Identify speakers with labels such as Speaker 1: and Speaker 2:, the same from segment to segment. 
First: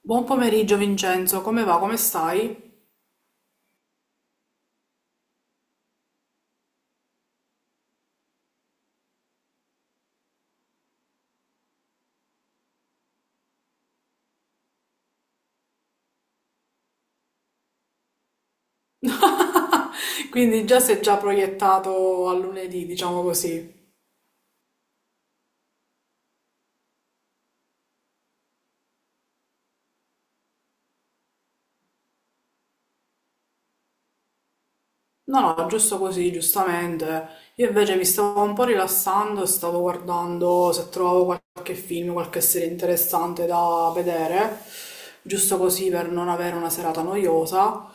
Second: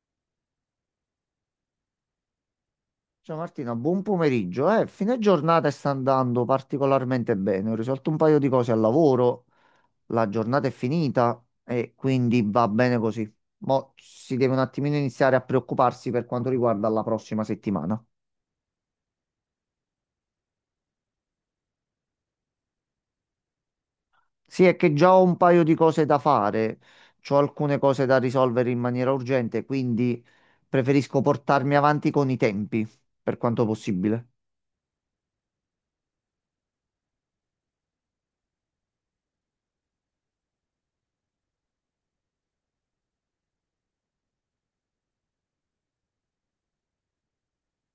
Speaker 1: Buon pomeriggio Vincenzo, come va? Come stai?
Speaker 2: Ciao Martina, buon pomeriggio. Fine giornata sta andando particolarmente bene. Ho risolto un paio di cose al lavoro, la giornata è finita e quindi va bene così. Mo' si deve un attimino iniziare a preoccuparsi per quanto riguarda la prossima settimana.
Speaker 1: Quindi già sei già proiettato a lunedì, diciamo così.
Speaker 2: Sì, è che già ho un paio di cose da fare, ho alcune cose da risolvere in maniera urgente, quindi preferisco portarmi avanti con i tempi, per quanto possibile.
Speaker 1: No, no, giusto così, giustamente. Io invece mi stavo un po' rilassando e stavo guardando se trovavo qualche film, qualche serie interessante da vedere, giusto così per non avere una serata noiosa.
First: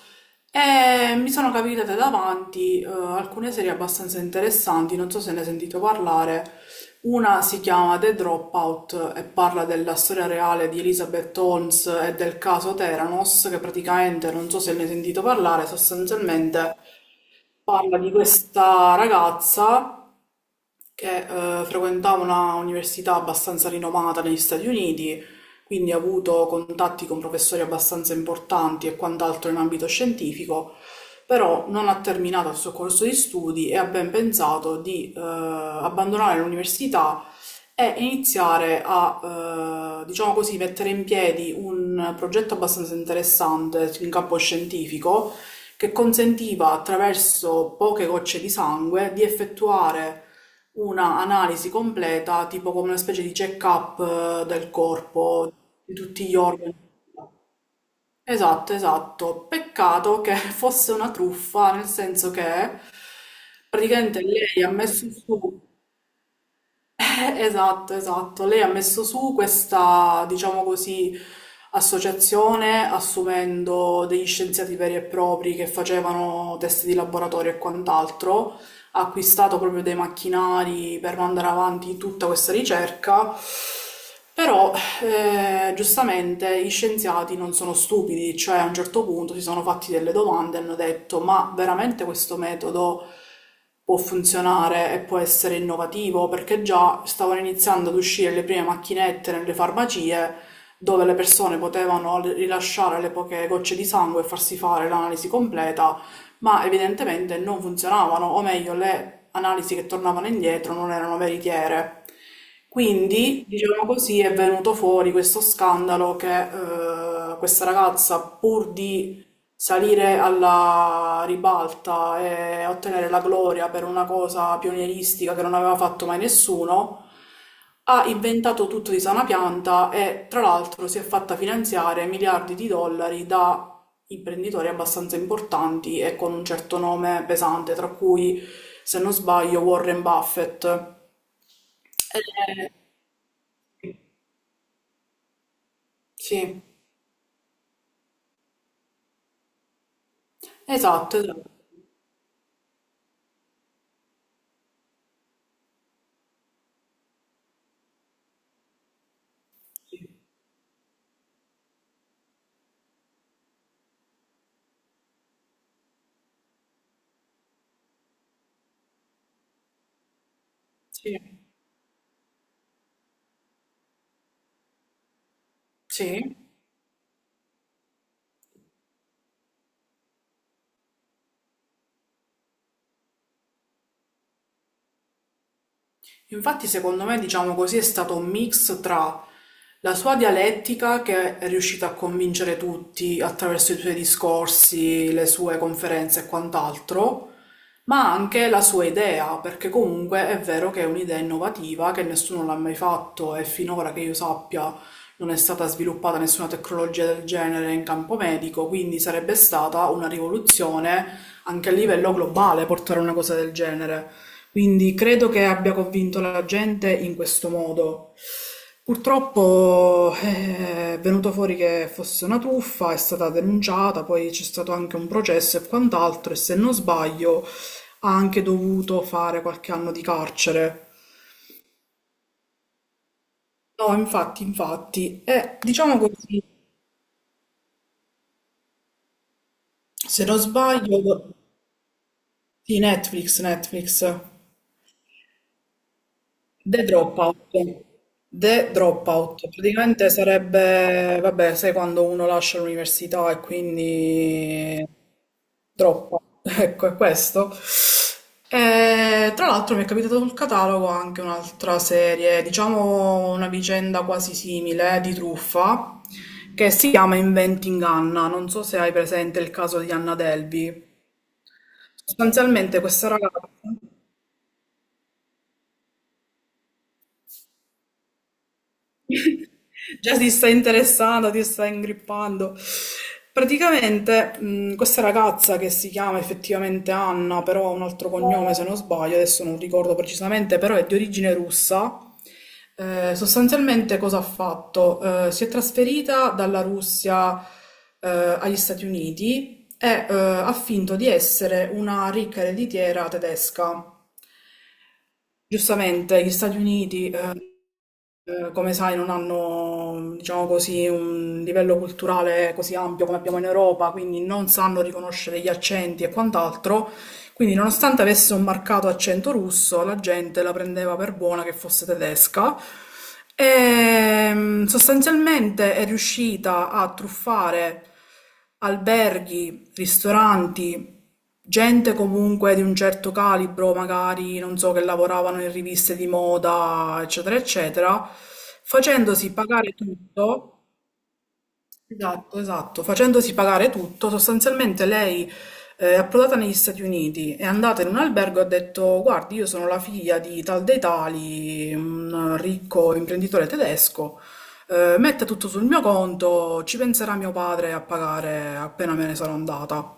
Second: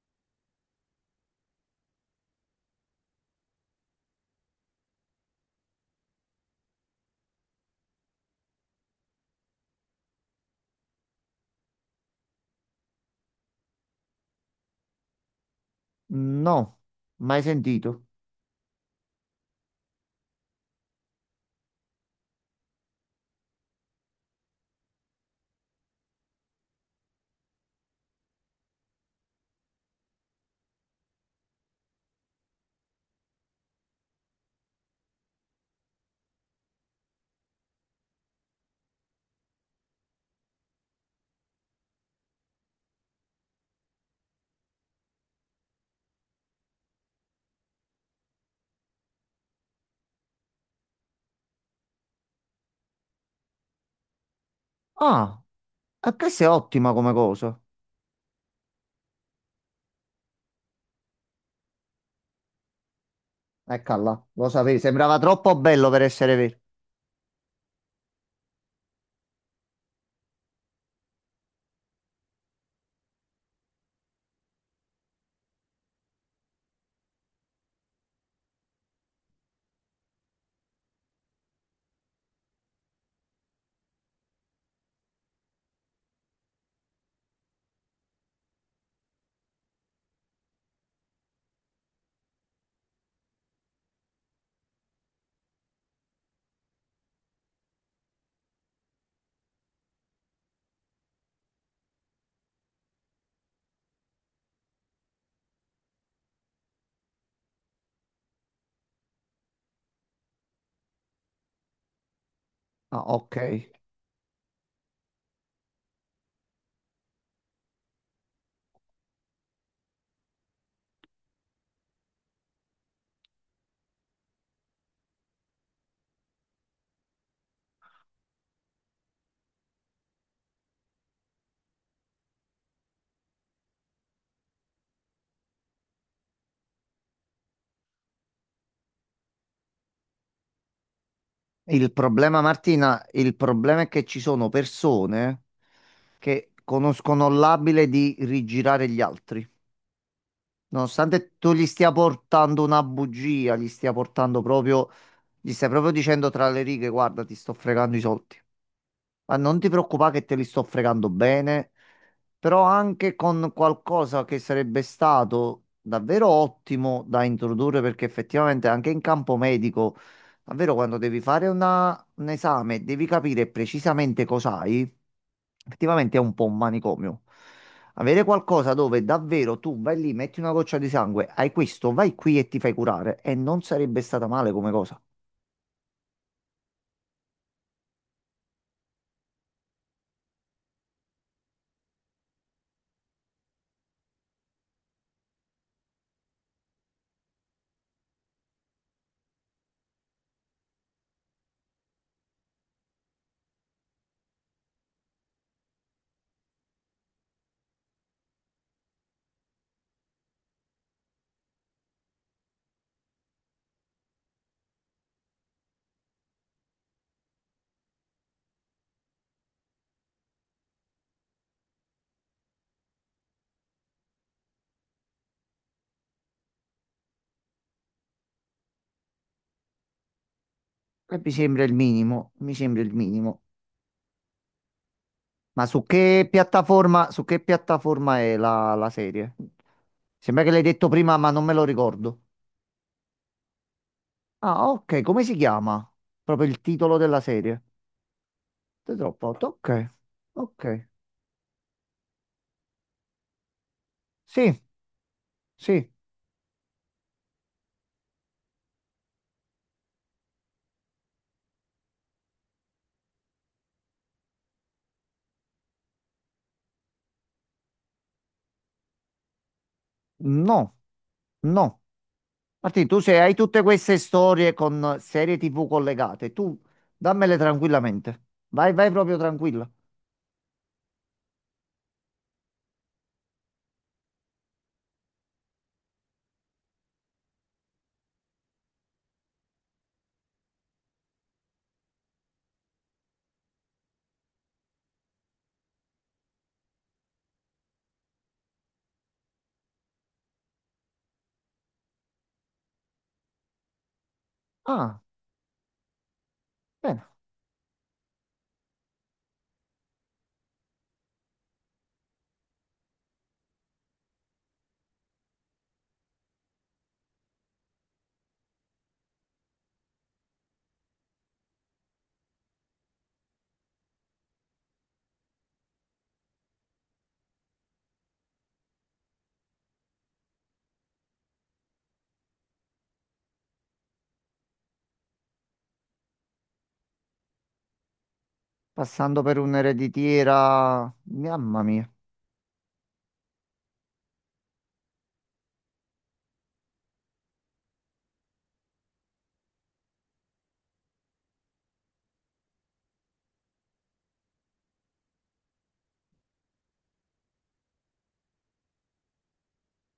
Speaker 1: E mi sono capitate davanti alcune serie abbastanza interessanti, non so se ne hai sentito parlare. Una si chiama The Dropout e parla della storia reale di Elizabeth Holmes e del caso Theranos, che praticamente, non so se ne hai sentito parlare,
Speaker 2: No,
Speaker 1: sostanzialmente
Speaker 2: mai sentito.
Speaker 1: parla di questa ragazza che frequentava una università abbastanza rinomata negli Stati Uniti, quindi ha avuto contatti con professori abbastanza importanti e quant'altro in ambito scientifico, però non ha terminato il suo corso di studi e ha ben pensato di abbandonare l'università è iniziare a, diciamo così, mettere in piedi un progetto abbastanza interessante in campo scientifico che consentiva attraverso poche gocce di sangue di effettuare una analisi completa, tipo come una specie di check-up del
Speaker 2: Ah,
Speaker 1: corpo, di
Speaker 2: e
Speaker 1: tutti gli
Speaker 2: questa è
Speaker 1: organi.
Speaker 2: ottima come cosa.
Speaker 1: Esatto, esatto. Peccato che fosse una truffa, nel senso che praticamente
Speaker 2: Eccola, lo
Speaker 1: lei ha
Speaker 2: sapevi,
Speaker 1: messo
Speaker 2: sembrava troppo
Speaker 1: su
Speaker 2: bello per essere vero.
Speaker 1: Esatto, esatto. Lei ha messo su questa, diciamo così, associazione assumendo degli scienziati veri e propri che facevano test di laboratorio e quant'altro, ha acquistato proprio dei macchinari per mandare avanti tutta questa ricerca, però giustamente gli scienziati non sono stupidi, cioè a un certo punto si sono fatti delle domande e hanno detto: ma veramente questo metodo può funzionare e può essere innovativo? Perché già stavano iniziando ad uscire le prime macchinette nelle farmacie dove le persone potevano rilasciare le poche gocce di sangue e farsi fare l'analisi completa ma evidentemente non funzionavano, o meglio, le analisi che tornavano indietro non erano veritiere.
Speaker 2: Ah, ok.
Speaker 1: Quindi, diciamo così, è venuto fuori questo scandalo che questa ragazza, pur di salire alla ribalta e ottenere la gloria per una cosa pionieristica che non aveva fatto mai nessuno, ha inventato tutto di sana pianta e tra l'altro si è fatta finanziare miliardi di dollari da imprenditori abbastanza importanti e con un certo nome pesante, tra cui, se non sbaglio, Warren Buffett.
Speaker 2: Il problema,
Speaker 1: Eh,
Speaker 2: Martina, il problema è che ci sono persone che
Speaker 1: sì,
Speaker 2: conoscono l'abile di rigirare gli altri.
Speaker 1: esatto,
Speaker 2: Nonostante
Speaker 1: esatto.
Speaker 2: tu gli stia portando una bugia, gli stia portando proprio, gli stai proprio dicendo tra le righe, guarda, ti sto fregando i soldi. Ma non ti
Speaker 1: Sì,
Speaker 2: preoccupare che te li sto fregando bene, però anche con qualcosa che sarebbe stato davvero ottimo da introdurre, perché effettivamente anche in campo medico, davvero quando
Speaker 1: sì,
Speaker 2: devi fare un esame, e devi capire precisamente cos'hai, effettivamente è un
Speaker 1: sì.
Speaker 2: po' un manicomio. Avere qualcosa dove davvero tu vai lì, metti una goccia di sangue, hai questo, vai qui e ti fai curare, e non sarebbe stata male come cosa.
Speaker 1: Infatti, secondo me, diciamo così, è stato un mix tra la sua dialettica, che è riuscita a convincere tutti attraverso i suoi discorsi, le sue conferenze e quant'altro, ma anche la sua idea, perché comunque è vero che è un'idea innovativa, che nessuno l'ha mai fatto e finora che io sappia non è stata sviluppata nessuna tecnologia del genere in campo medico, quindi sarebbe stata una rivoluzione anche a livello globale portare una cosa del genere. Quindi credo che abbia convinto la gente in questo modo. Purtroppo è venuto fuori che fosse una truffa, è stata denunciata, poi c'è stato anche un processo e quant'altro, e se non sbaglio ha anche dovuto fare qualche anno di carcere.
Speaker 2: E mi sembra il minimo, mi sembra il minimo.
Speaker 1: No, infatti, infatti. E
Speaker 2: Ma
Speaker 1: diciamo così,
Speaker 2: su che piattaforma è la serie?
Speaker 1: se non
Speaker 2: Sembra che l'hai detto
Speaker 1: sbaglio,
Speaker 2: prima, ma non me lo ricordo.
Speaker 1: di Netflix, Netflix.
Speaker 2: Ah, ok, come si chiama? Proprio il
Speaker 1: The
Speaker 2: titolo della
Speaker 1: Dropout.
Speaker 2: serie.
Speaker 1: The
Speaker 2: The
Speaker 1: Dropout.
Speaker 2: Dropout, ok,
Speaker 1: Praticamente
Speaker 2: ok.
Speaker 1: sarebbe, vabbè, sai quando uno lascia l'università e
Speaker 2: Sì,
Speaker 1: quindi
Speaker 2: sì,
Speaker 1: droppa. Ecco, è questo. E, tra l'altro mi è capitato sul catalogo anche un'altra serie, diciamo una vicenda quasi simile di truffa, che si chiama Inventing Anna. Non so se hai presente il caso di Anna
Speaker 2: no,
Speaker 1: Delvey.
Speaker 2: no.
Speaker 1: Sostanzialmente
Speaker 2: Martì, tu
Speaker 1: questa
Speaker 2: se hai
Speaker 1: ragazza...
Speaker 2: tutte queste storie con serie TV collegate, tu dammele tranquillamente. Vai, vai proprio tranquilla.
Speaker 1: Già si sta interessando, ti sta ingrippando. Praticamente, questa ragazza che si chiama effettivamente Anna, però ha un altro cognome se non sbaglio, adesso non ricordo precisamente, però è di origine russa. Sostanzialmente cosa ha fatto? Si è trasferita dalla Russia, agli Stati Uniti e, ha finto di essere una ricca ereditiera tedesca.
Speaker 2: Ah,
Speaker 1: Giustamente, gli Stati
Speaker 2: bene.
Speaker 1: Uniti, come sai, non hanno, diciamo così, un livello culturale così ampio come abbiamo in Europa, quindi non sanno riconoscere gli accenti e quant'altro, quindi, nonostante avesse un marcato accento russo, la gente la prendeva per buona che fosse tedesca. E sostanzialmente è riuscita a truffare alberghi, ristoranti, gente comunque di un certo calibro, magari non so, che lavoravano in riviste di moda, eccetera, eccetera,
Speaker 2: Passando
Speaker 1: facendosi
Speaker 2: per
Speaker 1: pagare tutto.
Speaker 2: un'ereditiera, mamma mia.
Speaker 1: Esatto, esatto. Facendosi pagare tutto, sostanzialmente lei è approdata negli Stati Uniti, è andata in un albergo e ha detto: guardi, io sono la figlia di tal dei tali, un ricco imprenditore tedesco, metta tutto sul mio conto, ci penserà mio padre a pagare appena me ne sarò andata.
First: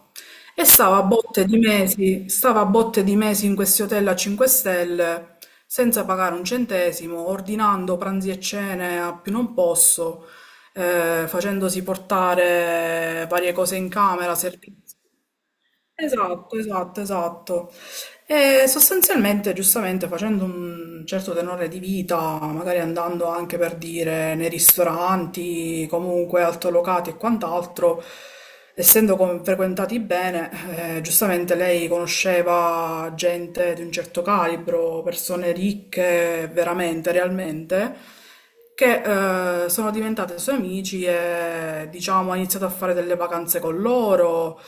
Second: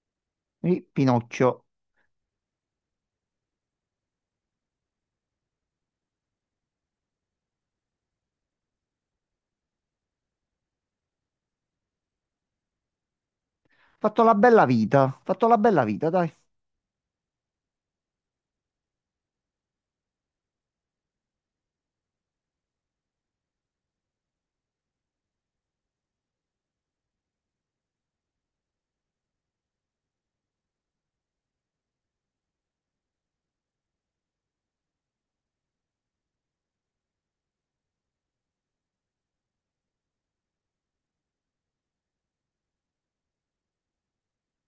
Speaker 1: E
Speaker 2: Ri-
Speaker 1: stava a botte di
Speaker 2: Pinocchio.
Speaker 1: mesi, stava a botte di mesi in questi hotel a 5 stelle, senza pagare un centesimo, ordinando pranzi e cene a più non posso, facendosi portare varie cose in
Speaker 2: Fatto la
Speaker 1: camera,
Speaker 2: bella
Speaker 1: servizi.
Speaker 2: vita, fatto la bella vita, dai.
Speaker 1: Esatto, esatto, esatto. E sostanzialmente, giustamente, facendo un certo tenore di vita, magari andando anche per dire nei ristoranti, comunque altolocati e quant'altro, essendo frequentati bene, giustamente lei conosceva gente di un certo calibro, persone ricche veramente, realmente che sono diventate sue amici e diciamo ha iniziato a fare delle vacanze con loro,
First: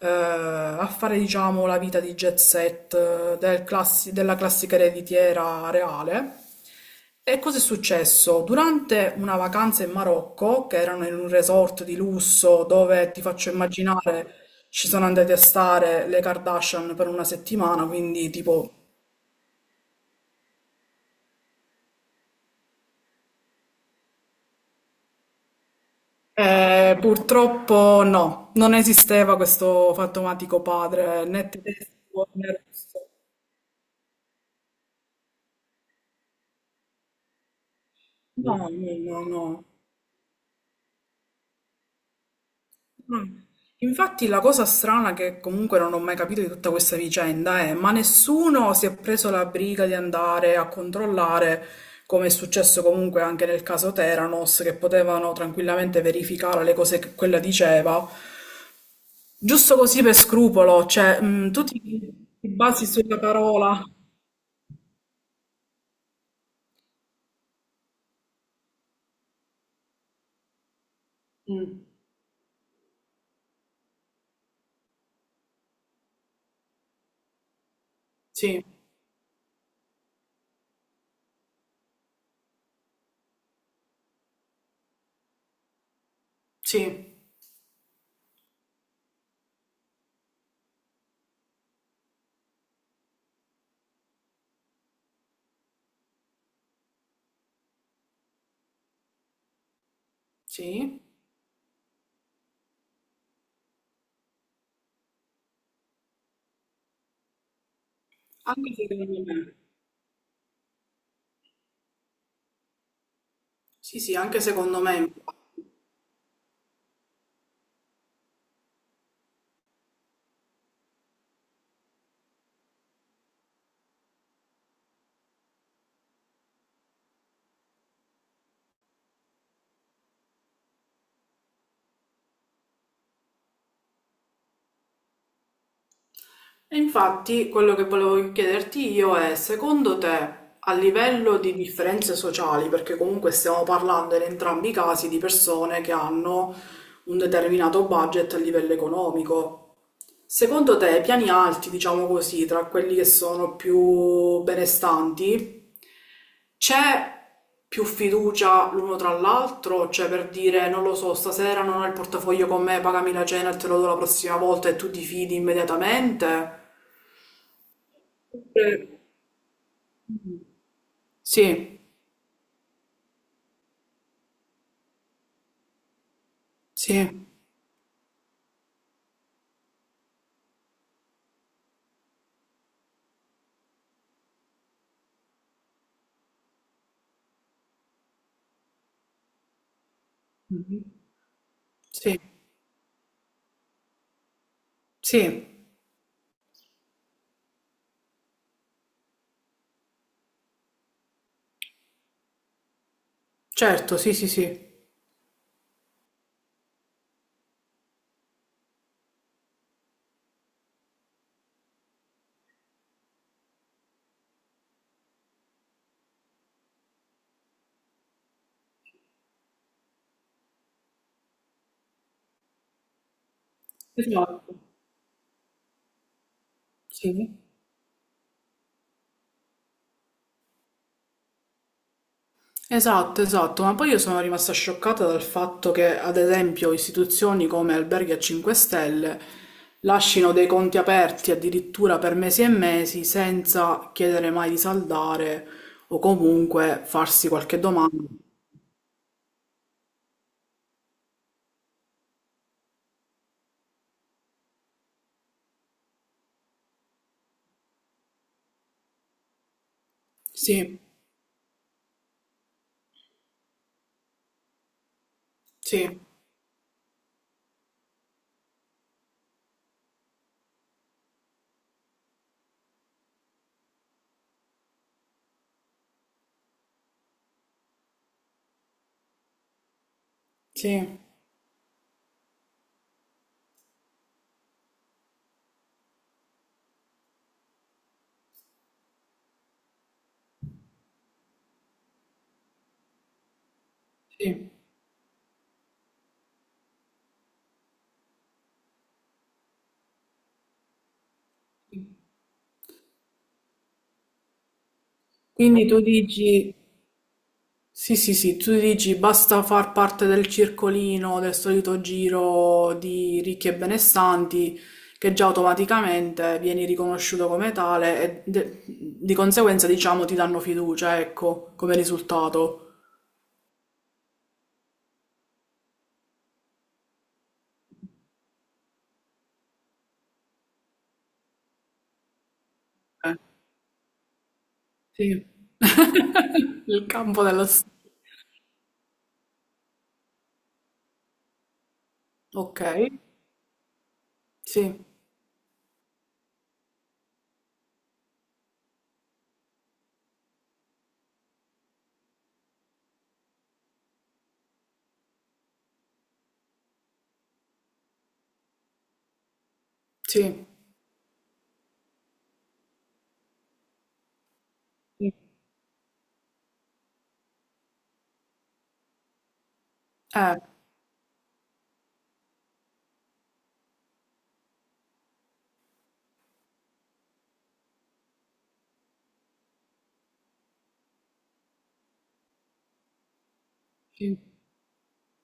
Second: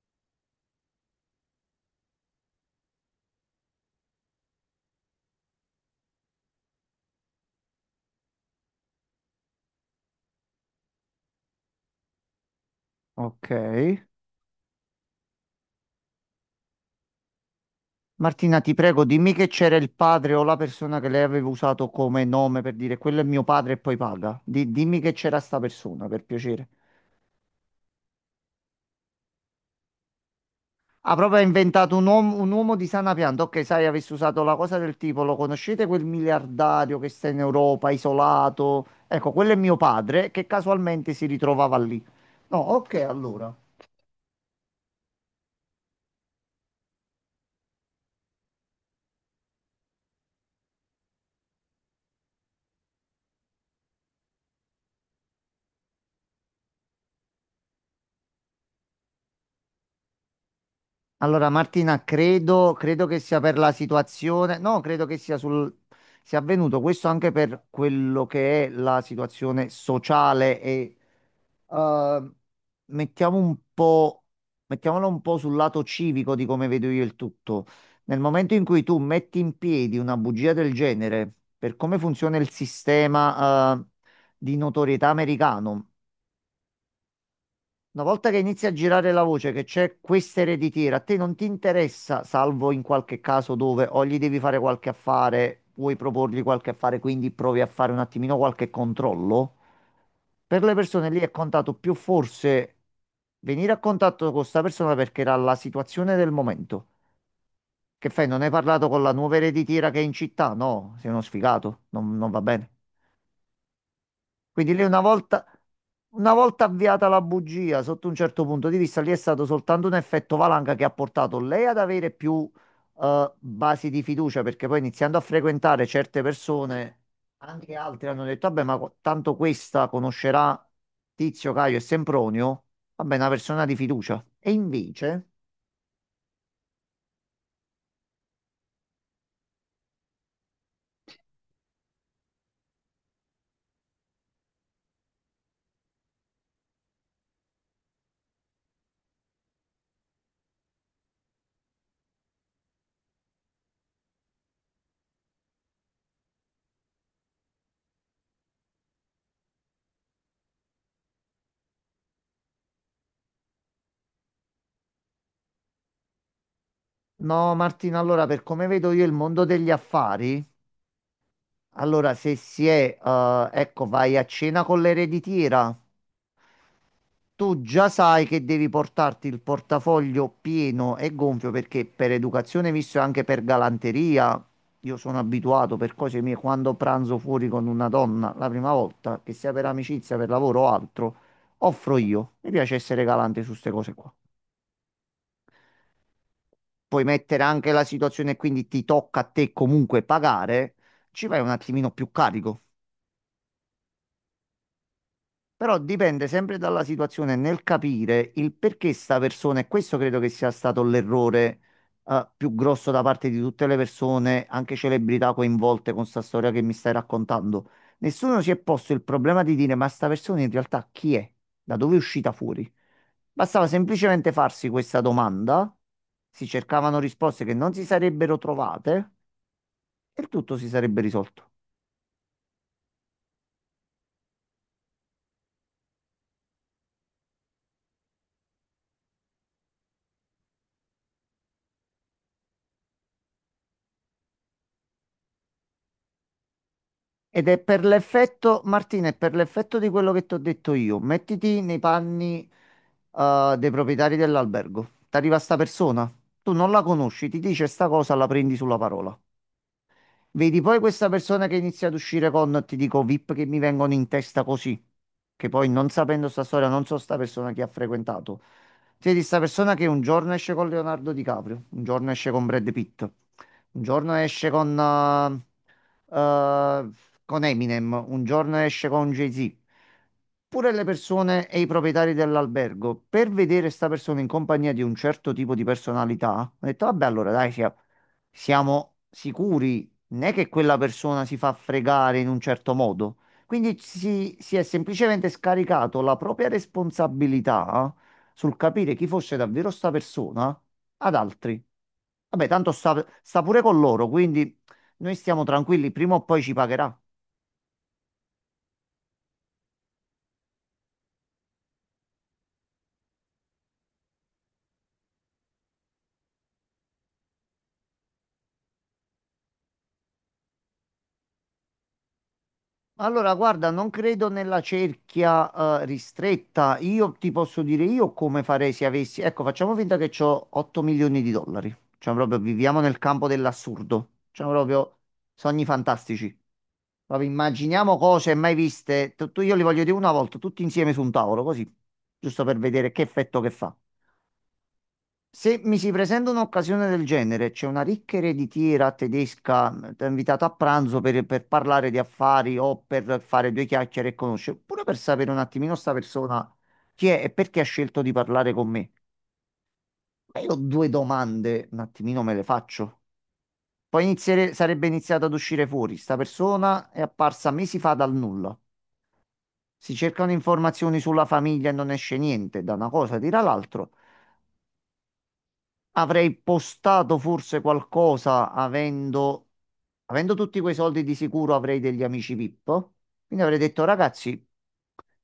Speaker 1: a fare diciamo la vita di jet set della classica ereditiera reale. E cosa è successo? Durante una vacanza in Marocco, che erano in un resort di lusso dove ti
Speaker 2: Ok.
Speaker 1: faccio immaginare ci sono andate a stare le Kardashian per una settimana, quindi
Speaker 2: Martina, ti
Speaker 1: tipo
Speaker 2: prego, dimmi che c'era il padre o la persona che lei aveva usato come nome per dire quello è mio padre e poi paga. Dimmi che c'era sta persona, per piacere.
Speaker 1: Purtroppo no, non esisteva questo fantomatico
Speaker 2: Ha
Speaker 1: padre
Speaker 2: proprio
Speaker 1: né
Speaker 2: inventato
Speaker 1: tedesco
Speaker 2: un
Speaker 1: né
Speaker 2: uomo di
Speaker 1: russo.
Speaker 2: sana pianta. Ok, sai, avessi usato la cosa del tipo, lo conoscete quel miliardario che sta in Europa,
Speaker 1: No,
Speaker 2: isolato?
Speaker 1: no, no,
Speaker 2: Ecco, quello è
Speaker 1: no.
Speaker 2: mio padre, che casualmente si ritrovava lì. No, ok,
Speaker 1: No.
Speaker 2: allora.
Speaker 1: Infatti la cosa strana che comunque non ho mai capito di tutta questa vicenda è, ma nessuno si è preso la briga di andare a controllare, come è successo comunque anche nel caso Theranos, che potevano tranquillamente verificare le cose che quella diceva, giusto così per scrupolo, cioè,
Speaker 2: Allora,
Speaker 1: tu
Speaker 2: Martina,
Speaker 1: ti,
Speaker 2: credo,
Speaker 1: basi
Speaker 2: credo
Speaker 1: sulla
Speaker 2: che sia per la
Speaker 1: parola.
Speaker 2: situazione, no, credo che sia avvenuto questo anche per quello che è la situazione sociale e
Speaker 1: Mm,
Speaker 2: eh, mettiamo un po', mettiamolo un po' sul lato civico di come vedo io il tutto. Nel momento
Speaker 1: sì.
Speaker 2: in cui tu metti in piedi una bugia del genere, per come funziona il sistema di notorietà americano,
Speaker 1: Sì,
Speaker 2: una volta che inizia a girare la voce che c'è questa ereditiera, a te non ti interessa, salvo in qualche caso dove o gli devi fare qualche affare, vuoi proporgli qualche affare, quindi provi a fare un attimino qualche controllo. Per le
Speaker 1: sì,
Speaker 2: persone lì è contato più forse venire a contatto con questa persona, perché era la situazione del momento. Che fai? Non hai
Speaker 1: anche
Speaker 2: parlato con la
Speaker 1: secondo
Speaker 2: nuova
Speaker 1: me.
Speaker 2: ereditiera che è in città? No, sei uno sfigato, non va bene.
Speaker 1: Sì, sì, anche
Speaker 2: Quindi
Speaker 1: secondo
Speaker 2: lì una
Speaker 1: me.
Speaker 2: volta, una volta avviata la bugia, sotto un certo punto di vista, lì è stato soltanto un effetto valanga che ha portato lei ad avere più basi di fiducia, perché poi iniziando a frequentare certe persone, anche altri hanno detto, vabbè, ma tanto questa conoscerà Tizio, Caio e Sempronio, vabbè, è una persona di fiducia. E invece,
Speaker 1: E infatti quello che volevo chiederti io è, secondo te, a livello di differenze sociali, perché comunque stiamo parlando in entrambi i casi di persone che hanno un determinato budget a livello economico, secondo te, i piani alti, diciamo così, tra quelli che sono più benestanti, c'è più fiducia l'uno tra l'altro? Cioè, per dire, non lo so, stasera non ho il portafoglio con me, pagami la cena e te lo do la prossima volta e tu ti fidi immediatamente?
Speaker 2: no, Martina, allora per come
Speaker 1: Oppure-
Speaker 2: vedo io il mondo degli affari,
Speaker 1: Sì,
Speaker 2: allora se si è, ecco, vai a cena con l'ereditiera.
Speaker 1: sì,
Speaker 2: Tu già sai che devi portarti il portafoglio pieno e gonfio, perché per educazione, visto e anche per galanteria, io sono abituato per cose mie: quando pranzo fuori con una donna la prima volta, che sia per amicizia, per lavoro o
Speaker 1: mhm,
Speaker 2: altro, offro
Speaker 1: sì,
Speaker 2: io. Mi piace essere galante su queste cose qua.
Speaker 1: sì,
Speaker 2: Puoi mettere anche la situazione, quindi ti tocca a te comunque pagare, ci vai un attimino più carico.
Speaker 1: certo, sì, sì, sì.
Speaker 2: Però dipende sempre dalla situazione nel capire il perché sta persona, e questo credo che sia stato l'errore più grosso da parte di tutte le persone, anche celebrità, coinvolte con sta storia che mi stai raccontando. Nessuno si è posto il problema di dire: ma sta persona in realtà chi è? Da dove è uscita fuori? Bastava semplicemente
Speaker 1: Esatto,
Speaker 2: farsi questa domanda, si cercavano
Speaker 1: sì.
Speaker 2: risposte che non si sarebbero trovate e il tutto si sarebbe risolto.
Speaker 1: Esatto, esatto, ma poi io sono rimasta scioccata dal fatto che, ad esempio, istituzioni come alberghi a 5 stelle lasciano dei conti aperti addirittura per mesi e mesi senza chiedere mai di saldare o comunque farsi
Speaker 2: Ed è
Speaker 1: qualche
Speaker 2: per
Speaker 1: domanda.
Speaker 2: l'effetto, Martina, è per l'effetto di quello che ti ho detto io. Mettiti nei panni, dei proprietari dell'albergo. Ti arriva sta persona, tu non la conosci, ti dice sta cosa, la prendi sulla parola. Vedi poi
Speaker 1: Sì,
Speaker 2: questa persona che inizia ad uscire con, ti dico, VIP che mi vengono in testa così, che poi, non
Speaker 1: sì,
Speaker 2: sapendo sta storia, non so sta persona che ha frequentato. Vedi sta persona che un giorno esce con Leonardo DiCaprio, un giorno esce con Brad Pitt, un giorno esce eh, con Eminem, un giorno esce con Jay-Z. Pure le
Speaker 1: sì,
Speaker 2: persone e i proprietari dell'albergo, per vedere sta persona in compagnia di un certo tipo di personalità, ho detto, vabbè, allora dai, siamo sicuri, non è che quella persona si fa fregare in un certo modo. Quindi si,
Speaker 1: sì.
Speaker 2: si è semplicemente scaricato la propria responsabilità sul capire chi fosse davvero sta persona ad altri. Vabbè, tanto sta pure con loro, quindi noi stiamo
Speaker 1: Quindi tu
Speaker 2: tranquilli, prima o poi ci
Speaker 1: dici
Speaker 2: pagherà.
Speaker 1: sì, sì, sì, tu dici basta far parte del circolino, del solito giro di ricchi e benestanti, che già automaticamente vieni riconosciuto come tale e di conseguenza, diciamo, ti danno fiducia, ecco, come risultato.
Speaker 2: Allora, guarda, non credo nella cerchia, ristretta. Io ti posso dire io come farei se avessi. Ecco, facciamo finta che ho 8 milioni di dollari. Cioè, proprio viviamo nel
Speaker 1: Eh,
Speaker 2: campo dell'assurdo. Cioè, proprio
Speaker 1: sì.
Speaker 2: sogni fantastici.
Speaker 1: Il campo
Speaker 2: Proprio
Speaker 1: dello.
Speaker 2: immaginiamo cose mai viste. Io li voglio dire una volta, tutti insieme su un tavolo, così. Giusto per
Speaker 1: Ok,
Speaker 2: vedere che effetto che fa.
Speaker 1: sì,
Speaker 2: Se mi si presenta un'occasione del genere, c'è una ricca ereditiera tedesca, ti ha invitato a pranzo per, parlare di affari o per fare due chiacchiere e conoscere, pure per sapere un attimino sta persona chi è e perché ha scelto di parlare con me. Ma
Speaker 1: sì,
Speaker 2: io due domande, un attimino me le faccio. Poi sarebbe
Speaker 1: sì.
Speaker 2: iniziato ad uscire fuori. Sta persona è apparsa mesi fa dal nulla. Si cercano
Speaker 1: Eh,
Speaker 2: informazioni sulla famiglia e non esce niente, da una cosa tira l'altro. Avrei postato forse qualcosa, avendo tutti quei soldi di sicuro avrei degli amici VIP. Quindi avrei detto,
Speaker 1: sì.
Speaker 2: ragazzi,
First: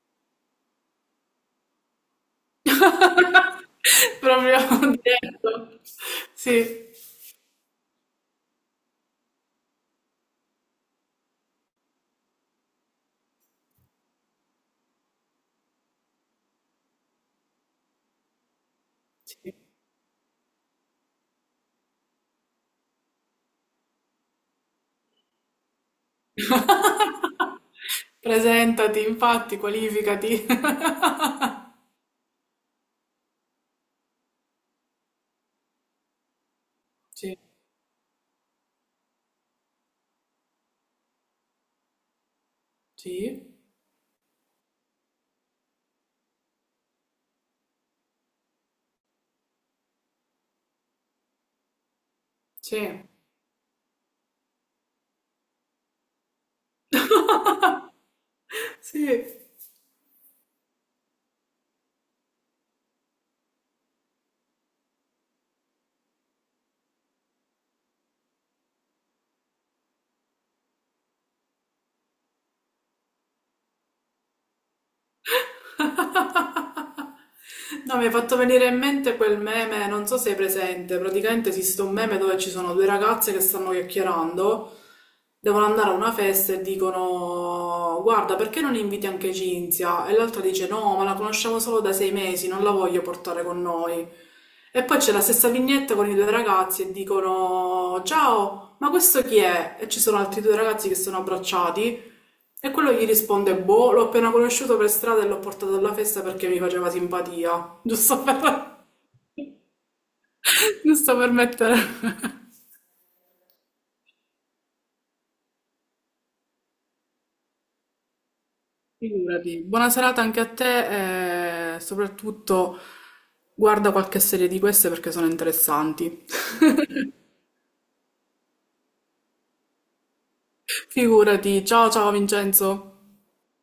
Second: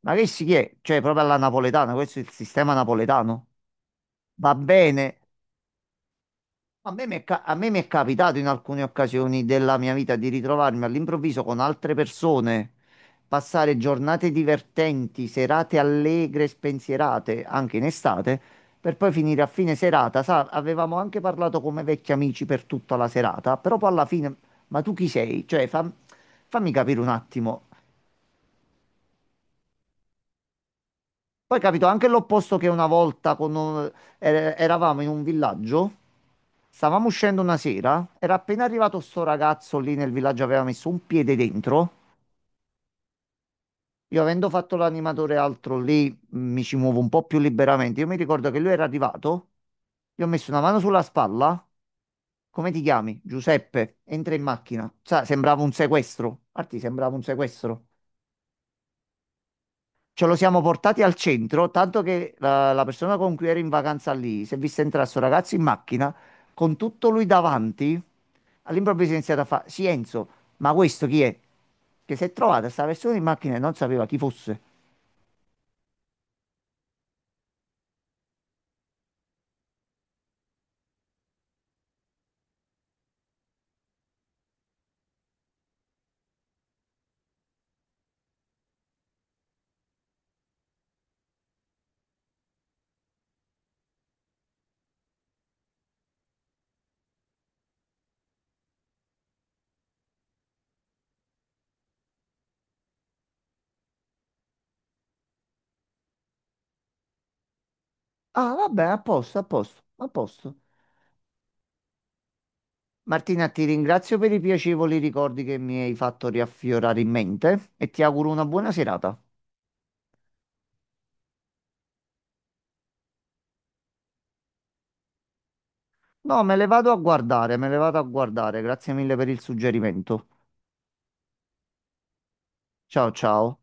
Speaker 2: ma che si è? Cioè, proprio alla napoletana, questo è il sistema napoletano. Va
Speaker 1: Proprio
Speaker 2: bene,
Speaker 1: detto. Sì,
Speaker 2: a me mi è capitato in alcune occasioni della mia vita di ritrovarmi all'improvviso con altre persone, passare giornate divertenti, serate allegre, spensierate, anche in estate, per poi finire a
Speaker 1: sì.
Speaker 2: fine serata. Sa, avevamo anche parlato come vecchi amici per tutta la serata, però poi alla fine, ma tu chi sei? Cioè, fammi capire un attimo.
Speaker 1: Presentati, infatti, qualificati.
Speaker 2: Poi capito anche l'opposto, che una volta con eravamo in un villaggio, stavamo
Speaker 1: Sì,
Speaker 2: uscendo una sera, era appena arrivato sto ragazzo lì nel villaggio, aveva messo un piede dentro.
Speaker 1: sì,
Speaker 2: Io avendo fatto l'animatore e altro lì, mi ci muovo un po' più liberamente. Io mi ricordo che lui era arrivato, gli ho messo una mano sulla spalla. Come ti
Speaker 1: sì.
Speaker 2: chiami? Giuseppe, entra in macchina. Sa, sembrava un sequestro. Arti, sembrava un sequestro.
Speaker 1: Sì.
Speaker 2: Ce lo siamo portati al centro, tanto che la persona con cui ero in vacanza lì si è vista entrare sto ragazzo in macchina con tutto lui davanti. All'improvviso è iniziato a fare: sì, Enzo, ma questo chi è? Che si è trovata sta persona in macchina e non sapeva chi fosse.
Speaker 1: No, mi hai fatto venire in mente quel meme, non so se hai presente, praticamente esiste un meme dove ci sono due ragazze che stanno chiacchierando, devono andare a una festa e dicono: guarda, perché non inviti anche Cinzia? E l'altra dice: no, ma la conosciamo solo da 6 mesi, non la voglio portare con noi. E poi c'è la stessa vignetta con i due ragazzi e dicono: ciao, ma questo chi è? E ci sono altri due ragazzi che sono abbracciati e quello gli risponde: boh, l'ho appena conosciuto per strada e l'ho portato alla festa perché mi faceva simpatia. Giusto per,
Speaker 2: Ah, vabbè, a posto, a posto, a posto.
Speaker 1: giusto per mettere...
Speaker 2: Martina, ti ringrazio per i piacevoli ricordi che mi hai fatto riaffiorare in mente e ti auguro una buona serata.
Speaker 1: Figurati. Buona serata anche a te e soprattutto guarda qualche serie di queste perché sono interessanti.
Speaker 2: No, me le vado a guardare, me le vado a guardare. Grazie mille per il suggerimento.
Speaker 1: Figurati. Ciao ciao
Speaker 2: Ciao,
Speaker 1: Vincenzo.
Speaker 2: ciao.